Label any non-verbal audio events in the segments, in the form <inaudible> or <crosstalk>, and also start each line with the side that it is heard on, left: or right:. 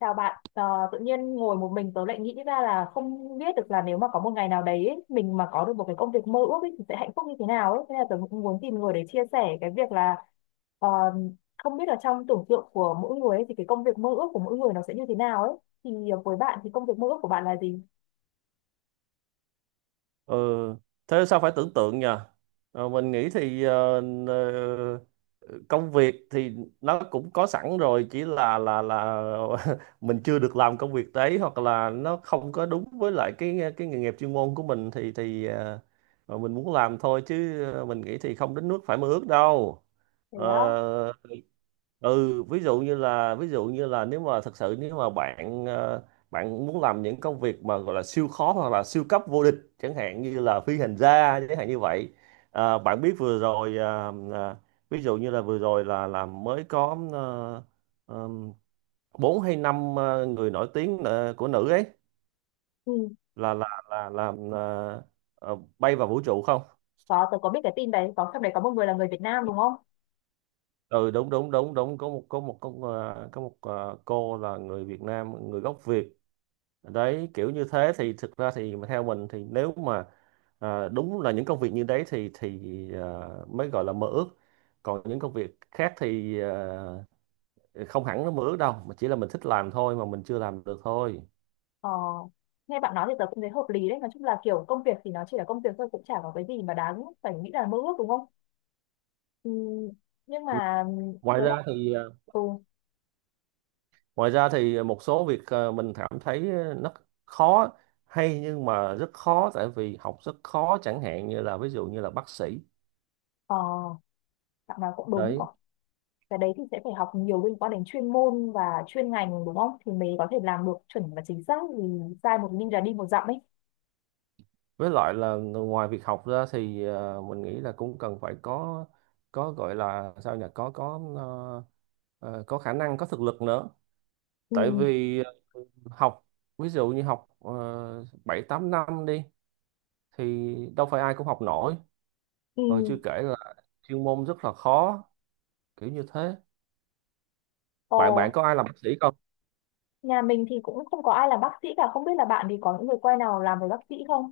left: Chào bạn, tự nhiên ngồi một mình tớ lại nghĩ ra là không biết được là nếu mà có một ngày nào đấy ấy, mình mà có được một cái công việc mơ ước ấy, thì sẽ hạnh phúc như thế nào ấy. Thế là tớ cũng muốn tìm người để chia sẻ cái việc là ờ, không biết là trong tưởng tượng của mỗi người ấy, thì cái công việc mơ ước của mỗi người nó sẽ như thế nào ấy. Thì với bạn thì công việc mơ ước của bạn là gì?
right: Ừ, thế sao phải tưởng tượng nhờ? Mình nghĩ thì ờ, công việc thì nó cũng có sẵn rồi, chỉ là <laughs> mình chưa được làm công việc đấy, hoặc là nó không có đúng với lại cái nghề nghiệp chuyên môn của mình thì mà mình muốn làm thôi, chứ mình nghĩ thì không đến nước phải mơ ước đâu.
left: Thế á,
right: Ờ, ừ, ví dụ như là, nếu mà thật sự, nếu mà bạn muốn làm những công việc mà gọi là siêu khó hoặc là siêu cấp vô địch, chẳng hạn như là phi hành gia, chẳng hạn như vậy. Bạn biết vừa rồi, ví dụ như là vừa rồi là mới có ờm, bốn hay năm người nổi tiếng của nữ ấy
left: ừ,
right: là làm, bay vào vũ trụ không?
left: có, tớ có biết cái tin đấy, có trong đấy có một người là người Việt Nam đúng không?
right: Ừ, đúng, đúng, đúng, đúng, có một có một có một ờ, cô là người Việt Nam, người gốc Việt. Đấy, kiểu như thế thì thực ra thì mà theo mình thì, nếu mà, đúng là những công việc như đấy thì à, mới gọi là mơ ước. Còn những công việc khác thì không hẳn nó mơ ước đâu, mà chỉ là mình thích làm thôi mà mình chưa làm được thôi.
left: Ờ, nghe bạn nói thì tớ cũng thấy hợp lý đấy. Nói chung là kiểu công việc thì nó chỉ là công việc thôi, cũng chả có cái gì mà đáng phải nghĩ là mơ ước đúng không? Ừ, nhưng mà
right: ngoài
left: cái lúc
right: ra thì à,
left: ừ,
right: Ngoài ra thì một số việc, mình cảm thấy nó khó, hay nhưng mà rất khó, tại vì học rất khó, chẳng hạn như là, ví dụ như là, bác sĩ
left: ờ, bạn nào cũng đúng cậu,
right: đấy.
left: cái đấy thì sẽ phải học nhiều liên quan đến chuyên môn và chuyên ngành đúng không thì mới có thể làm được chuẩn và chính xác vì sai một linh là đi một dặm ấy.
right: Với lại là, ngoài việc học ra thì mình nghĩ là cũng cần phải có gọi là sao nhỉ, có khả năng, có thực lực nữa.
left: Ừ,
right: Tại vì, học, ví dụ như học, 7 8 năm đi, thì đâu phải ai cũng học nổi.
left: ừ.
right: Rồi chưa kể là chuyên môn rất là khó, kiểu như thế.
left: Ồ,
right: Bạn bạn có ai làm bác sĩ không?
left: nhà mình thì cũng không có ai làm bác sĩ cả, không biết là bạn thì có những người quen nào làm về bác sĩ không?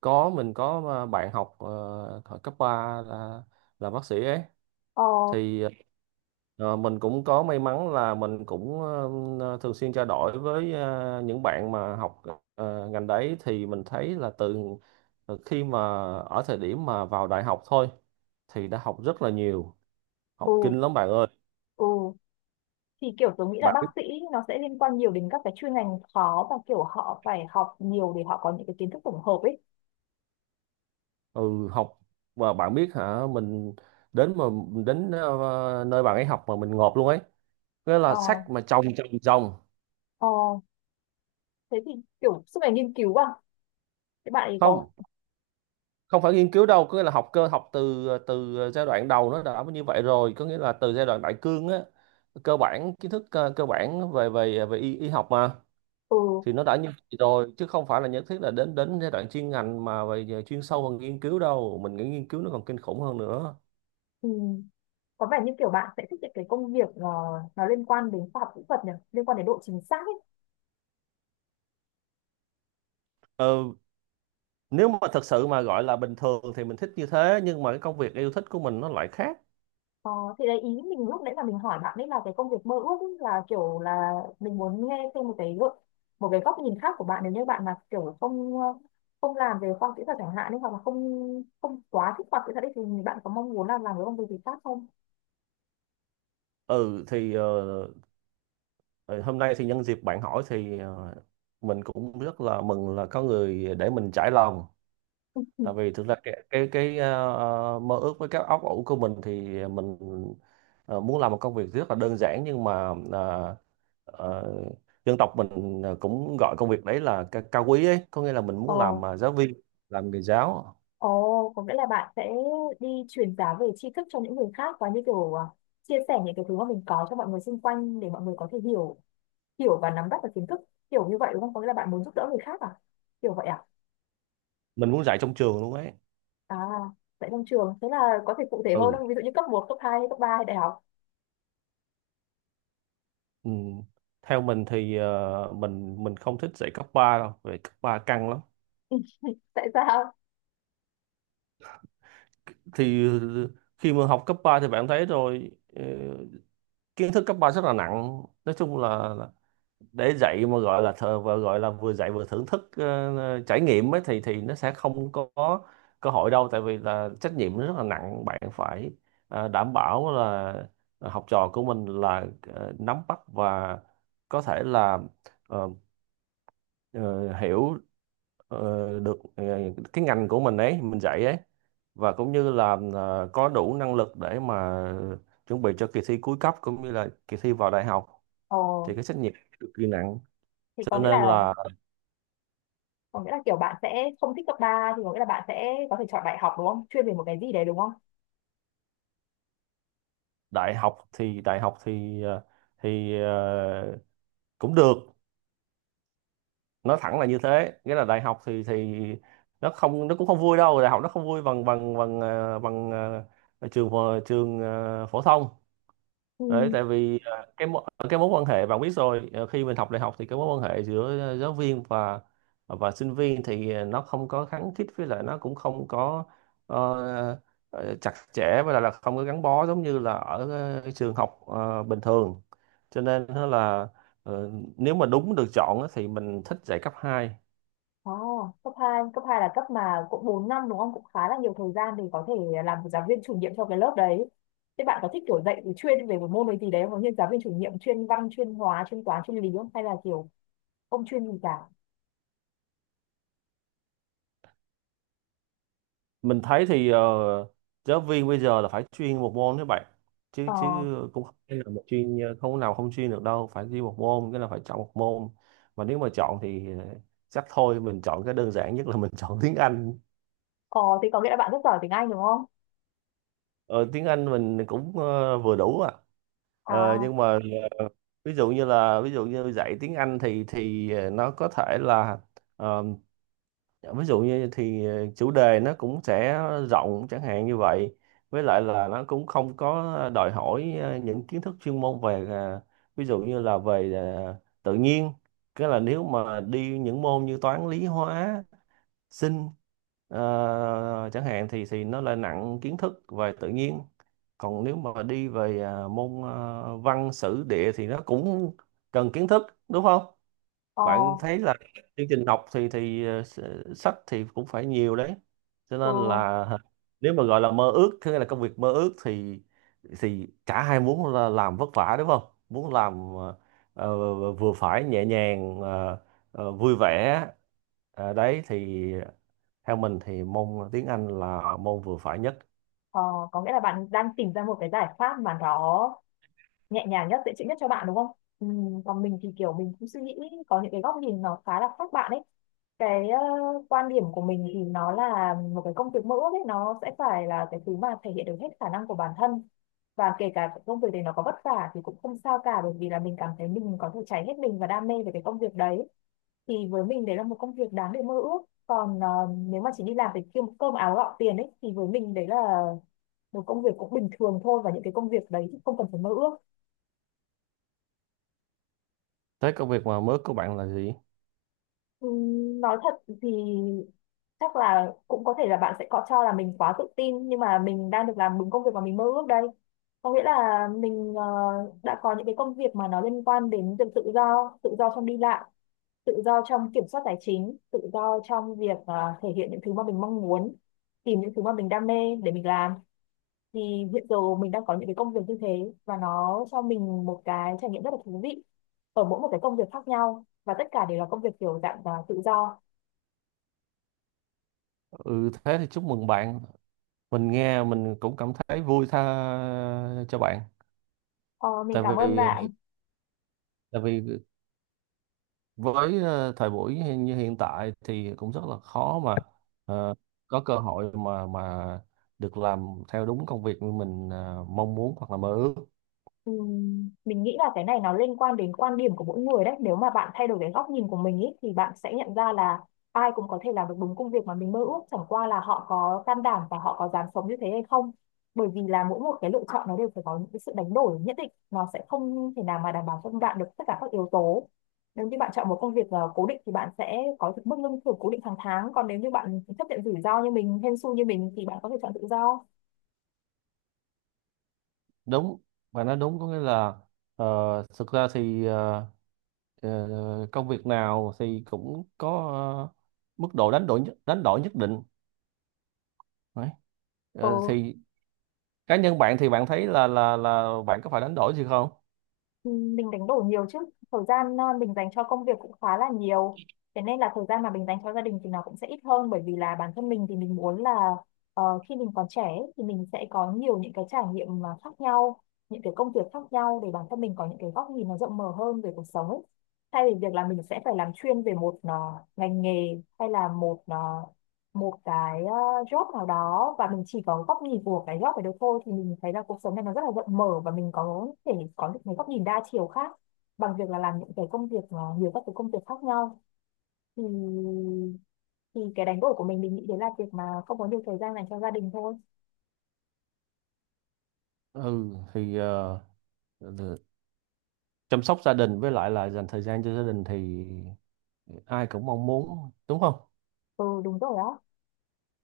right: Có, mình có bạn học thời cấp 3 là bác sĩ ấy.
left: Ờ,
right: thì mình cũng có may mắn là mình cũng thường xuyên trao đổi với những bạn mà học ngành đấy, thì mình thấy là, từ từ khi mà, ở thời điểm mà vào đại học thôi, thì đã học rất là nhiều. Học
left: ừ,
right: kinh lắm bạn ơi.
left: ừ, thì kiểu tôi nghĩ là
right: Bạn
left: bác
right: biết,
left: sĩ nó sẽ liên quan nhiều đến các cái chuyên ngành khó và kiểu họ phải học nhiều để họ có những cái kiến thức tổng hợp ấy.
right: ừ, học mà, bạn biết hả, mình, đến mà đến nơi bạn ấy học mà mình ngộp luôn ấy, nghĩa
left: Ờ,
right: là sách mà chồng chồng chồng.
left: ờ, thế thì kiểu suốt ngày nghiên cứu à? Thế bạn ấy có,
right: Không, không phải nghiên cứu đâu, có nghĩa là học cơ, học từ từ giai đoạn đầu nó đã như vậy rồi, có nghĩa là từ giai đoạn đại cương á, cơ bản, kiến thức cơ bản về về về y, học mà,
left: ừ,
right: thì nó đã như vậy rồi, chứ không phải là nhất thiết là đến đến giai đoạn chuyên ngành mà về về chuyên sâu hơn, nghiên cứu đâu. Mình nghĩ nghiên cứu nó còn kinh khủng hơn nữa.
left: thì có vẻ như kiểu bạn sẽ thích những cái công việc nó liên quan đến khoa học kỹ thuật nhỉ, liên quan đến độ chính xác ấy.
right: ờ, Nếu mà thật sự mà gọi là bình thường thì mình thích như thế, nhưng mà cái công việc yêu thích của mình nó lại khác.
left: Ờ, thì đấy ý mình lúc nãy là mình hỏi bạn ấy là cái công việc mơ ước ấy, là kiểu là mình muốn nghe thêm một cái gợi- một cái góc nhìn khác của bạn nếu như bạn mà kiểu không làm về khoa học kỹ thuật chẳng hạn ấy, hoặc là không không quá thích khoa học kỹ thuật ấy, thì bạn có mong muốn là làm cái công việc gì khác không?
right: Ừ thì, ờ, hôm nay thì nhân dịp bạn hỏi thì mình cũng rất là mừng là có người để mình trải lòng. Tại
left: <laughs>
right: vì thực ra cái mơ ước với các óc ủ của mình thì, mình muốn làm một công việc rất là đơn giản, nhưng mà, ờ, dân tộc mình cũng gọi công việc đấy là, cao quý ấy, có nghĩa là mình
left: Ờ.
right: muốn làm giáo viên, làm nghề giáo.
left: Ồ, có nghĩa là bạn sẽ đi truyền giáo về tri thức cho những người khác và như kiểu à, chia sẻ những cái thứ mà mình có cho mọi người xung quanh để mọi người có thể hiểu, hiểu và nắm bắt được kiến thức kiểu như vậy đúng không? Có nghĩa là bạn muốn giúp đỡ người khác à? Kiểu vậy à?
right: Mình muốn dạy trong trường luôn ấy.
left: À, tại trong trường thế là có thể cụ thể hơn
right: Ừ,
left: không? Ví dụ như cấp một, cấp hai, cấp 3 hay đại học.
right: ừ, theo mình thì, mình không thích dạy cấp 3 đâu, vì cấp 3 căng lắm.
left: <laughs> Tại sao?
right: Thì khi mà học cấp 3 thì bạn thấy rồi, ờ, kiến thức cấp 3 rất là nặng, nói chung là, để dạy mà gọi là thờ và gọi là vừa dạy vừa thưởng thức, trải nghiệm ấy, thì nó sẽ không có cơ hội đâu, tại vì là trách nhiệm nó rất là nặng, bạn phải đảm bảo là học trò của mình là nắm bắt và có thể là ờ, ờ, hiểu ờ, được cái ngành của mình ấy, mình dạy ấy, và cũng như là có đủ năng lực để mà chuẩn bị cho kỳ thi cuối cấp, cũng như là kỳ thi vào đại học,
left: Ồ,
right: thì cái trách nhiệm cực kỳ nặng,
left: thì
right: cho
left: có nghĩa
right: nên
left: là
right: là,
left: có nghĩa là kiểu bạn sẽ không thích cấp ba, thì có nghĩa là bạn sẽ có thể chọn đại học đúng không? Chuyên về một cái gì đấy đúng không?
right: đại học thì thì ờ, cũng được, nói thẳng là như thế, nghĩa là đại học thì nó cũng không vui đâu, đại học nó không vui bằng bằng bằng ờ, trường phổ thông.
left: Ừ.
right: Đấy, tại vì, cái mối quan hệ, bạn biết rồi, à, khi mình học đại học thì cái mối quan hệ giữa, giáo viên và sinh viên thì, nó không có khăng khít, với lại nó cũng không có, ờ, chặt chẽ, với lại là không có gắn bó giống như là ở cái trường học bình thường, cho nên ờ, nếu mà đúng được chọn á, thì mình thích dạy cấp hai.
left: Oh, cấp hai, cấp 2 là cấp mà cũng 4 năm đúng không? Cũng khá là nhiều thời gian để có thể làm giáo viên chủ nhiệm cho cái lớp đấy. Thế bạn có thích kiểu dạy thì chuyên về một môn ấy gì đấy không? Như giáo viên chủ nhiệm chuyên văn, chuyên hóa, chuyên toán, chuyên lý không? Hay là kiểu không chuyên gì cả?
right: Mình thấy thì, giáo viên bây giờ là phải chuyên một môn các bạn, chứ
left: Ờ,
right: chứ cũng không phải là không có nào không chuyên được đâu, phải chuyên một môn, cái là phải chọn một môn. Mà nếu mà chọn thì chắc thôi, mình chọn cái đơn giản nhất, là mình <laughs> chọn tiếng Anh.
left: ờ, thì có nghĩa là bạn rất giỏi tiếng Anh đúng không?
right: Ờ, Tiếng Anh mình cũng vừa đủ à.
left: À,
right: Nhưng mà, ờ, ví dụ như là, ví dụ như dạy tiếng Anh thì nó có thể là, dạ, ví dụ như chủ đề nó cũng sẽ rộng, chẳng hạn như vậy, với lại là nó cũng không có đòi hỏi những kiến thức chuyên môn về, ví dụ như là về tự nhiên. Cái là nếu mà đi những môn như toán lý hóa sinh chẳng hạn, thì nó lại nặng kiến thức về tự nhiên. Còn nếu mà đi về môn văn sử địa thì nó cũng cần kiến thức, đúng không?
left: ờ,
right: Bạn thấy là chương trình học thì sách thì cũng phải nhiều đấy, cho
left: ừ,
right: nên là nếu mà gọi là mơ ước, có nghĩa là công việc mơ ước, thì cả hai muốn là làm vất vả, đúng không? Muốn làm, ờ, vừa phải nhẹ nhàng, vui vẻ. Đấy thì, theo mình thì môn tiếng Anh là môn vừa phải nhất.
left: ờ, có nghĩa là bạn đang tìm ra một cái giải pháp mà nó nhẹ nhàng nhất, dễ chịu nhất cho bạn đúng không? Ừ, còn mình thì kiểu mình cũng suy nghĩ có những cái góc nhìn nó khá là khác bạn ấy. Cái quan điểm của mình thì nó là một cái công việc mơ ước ấy, nó sẽ phải là cái thứ mà thể hiện được hết khả năng của bản thân, và kể cả cái công việc đấy nó có vất vả thì cũng không sao cả bởi vì là mình cảm thấy mình có thể cháy hết mình và đam mê về cái công việc đấy. Thì với mình đấy là một công việc đáng để mơ ước. Còn nếu mà chỉ đi làm để kiếm cơm áo gạo tiền ấy thì với mình đấy là một công việc cũng bình thường thôi, và những cái công việc đấy thì không cần phải mơ ước.
right: Thế công việc mà mơ ước của bạn là gì?
left: Nói thật thì chắc là cũng có thể là bạn sẽ có cho là mình quá tự tin nhưng mà mình đang được làm đúng công việc mà mình mơ ước đây. Có nghĩa là mình đã có những cái công việc mà nó liên quan đến việc tự do trong đi lại, tự do trong kiểm soát tài chính, tự do trong việc thể hiện những thứ mà mình mong muốn, tìm những thứ mà mình đam mê để mình làm. Thì hiện giờ mình đang có những cái công việc như thế và nó cho mình một cái trải nghiệm rất là thú vị ở mỗi một cái công việc khác nhau, và tất cả đều là công việc kiểu dạng tự do.
right: Ừ, thế thì chúc mừng bạn, mình nghe mình cũng cảm thấy vui, tha cho bạn.
left: Ờ, mình
right: tại
left: cảm ơn
right: vì
left: bạn.
right: tại vì với thời buổi như hiện tại thì cũng rất là khó mà ờ, có cơ hội mà được làm theo đúng công việc như mình mong muốn hoặc là mơ ước.
left: Mình nghĩ là cái này nó liên quan đến quan điểm của mỗi người đấy. Nếu mà bạn thay đổi cái góc nhìn của mình ý, thì bạn sẽ nhận ra là ai cũng có thể làm được đúng công việc mà mình mơ ước. Chẳng qua là họ có can đảm và họ có dám sống như thế hay không. Bởi vì là mỗi một cái lựa chọn nó đều phải có những cái sự đánh đổi nhất định. Nó sẽ không thể nào mà đảm bảo cho bạn được tất cả các yếu tố. Nếu như bạn chọn một công việc cố định thì bạn sẽ có được mức lương thưởng cố định hàng tháng. Còn nếu như bạn chấp nhận rủi ro như mình, hên xui như mình thì bạn có thể chọn tự do.
right: Đúng, và nói đúng, có nghĩa là, ờ, thực ra thì công việc nào thì cũng có ờ, mức độ đánh đổi nhất định. Đấy.
left: Ừ,
right: Thì cá nhân bạn thì bạn thấy là bạn có phải đánh đổi gì không?
left: Ừ, mình đánh đổi nhiều chứ. Thời gian mình dành cho công việc cũng khá là nhiều, thế nên là thời gian mà mình dành cho gia đình thì nó cũng sẽ ít hơn bởi vì là bản thân mình thì mình muốn là khi mình còn trẻ ấy, thì mình sẽ có nhiều những cái trải nghiệm mà khác nhau, những cái công việc khác nhau để bản thân mình có những cái góc nhìn nó rộng mở hơn về cuộc sống ấy, thay vì việc là mình sẽ phải làm chuyên về một ngành nghề, hay là một cái job nào đó và mình chỉ có góc nhìn của cái job ấy được thôi. Thì mình thấy là cuộc sống này nó rất là rộng mở và mình có thể có được mấy góc nhìn đa chiều khác bằng việc là làm những cái công việc nhiều các cái công việc khác nhau. Thì thì cái đánh đổi của mình nghĩ đấy là việc mà không có nhiều thời gian dành cho gia đình thôi.
right: Ừ thì, chăm sóc gia đình với lại là dành thời gian cho gia đình thì ai cũng mong muốn, đúng không?
left: Ừ, đúng rồi á.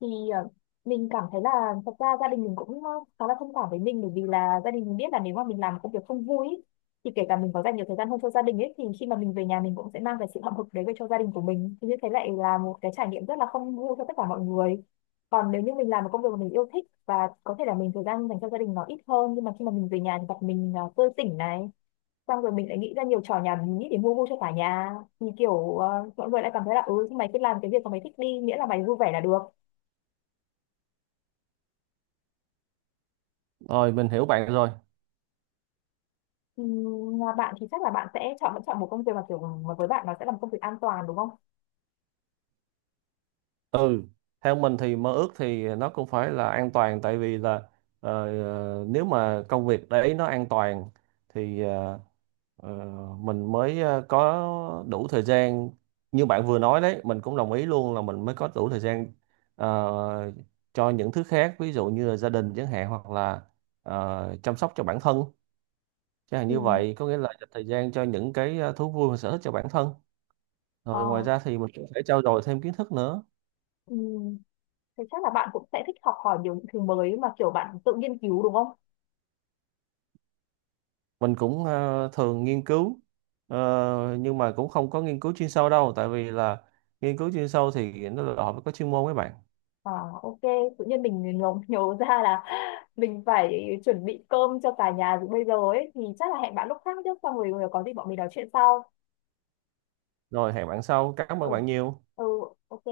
left: Thì mình cảm thấy là thật ra gia đình mình cũng khá là thông cảm với mình bởi vì là gia đình mình biết là nếu mà mình làm một công việc không vui ý, thì kể cả mình có dành nhiều thời gian hơn cho gia đình ấy thì khi mà mình về nhà mình cũng sẽ mang cái sự hậm hực đấy về cho gia đình của mình, thì như thế lại là một cái trải nghiệm rất là không vui cho tất cả mọi người. Còn nếu như mình làm một công việc mà mình yêu thích và có thể là mình thời gian dành cho gia đình nó ít hơn nhưng mà khi mà mình về nhà thì gặp mình tươi tỉnh này, xong rồi mình lại nghĩ ra nhiều trò nhảm nhí để mua vui cho cả nhà, thì kiểu mọi người lại cảm thấy là ừ, mày cứ làm cái việc mà mày thích đi miễn là mày vui vẻ là được.
right: Rồi mình hiểu bạn rồi.
left: Ừ, mà bạn thì chắc là bạn sẽ chọn vẫn chọn một công việc mà kiểu mà với bạn nó sẽ là một công việc an toàn đúng không?
right: Ừ, theo mình thì mơ ước thì nó cũng phải là an toàn, tại vì là, ờ, nếu mà công việc đấy nó an toàn thì ờ, mình mới có đủ thời gian, như bạn vừa nói đấy, mình cũng đồng ý luôn là mình mới có đủ thời gian ờ, cho những thứ khác, ví dụ như là gia đình chẳng hạn, hoặc là chăm sóc cho bản thân. Chắc là
left: Ừ.
right: như vậy, có nghĩa là dành thời gian cho những cái thú vui và sở thích cho bản thân.
left: Ờ.
right: Rồi ngoài ra thì mình cũng phải trau dồi thêm kiến thức nữa.
left: Ừ. Thì chắc là bạn cũng sẽ thích học hỏi nhiều những thứ mới mà kiểu bạn tự nghiên cứu đúng không?
right: Mình cũng thường nghiên cứu, nhưng mà cũng không có nghiên cứu chuyên sâu đâu. Tại vì là nghiên cứu chuyên sâu thì nó đòi hỏi phải có chuyên môn với bạn.
left: À, ok, tự nhiên mình nhớ, ra là <laughs> mình phải chuẩn bị cơm cho cả nhà từ bây giờ ấy thì chắc là hẹn bạn lúc khác chứ, xong rồi có gì bọn mình nói chuyện sau.
right: Rồi, hẹn bạn sau. Cảm
left: Ừ.
right: ơn bạn nhiều.
left: Ừ, ok.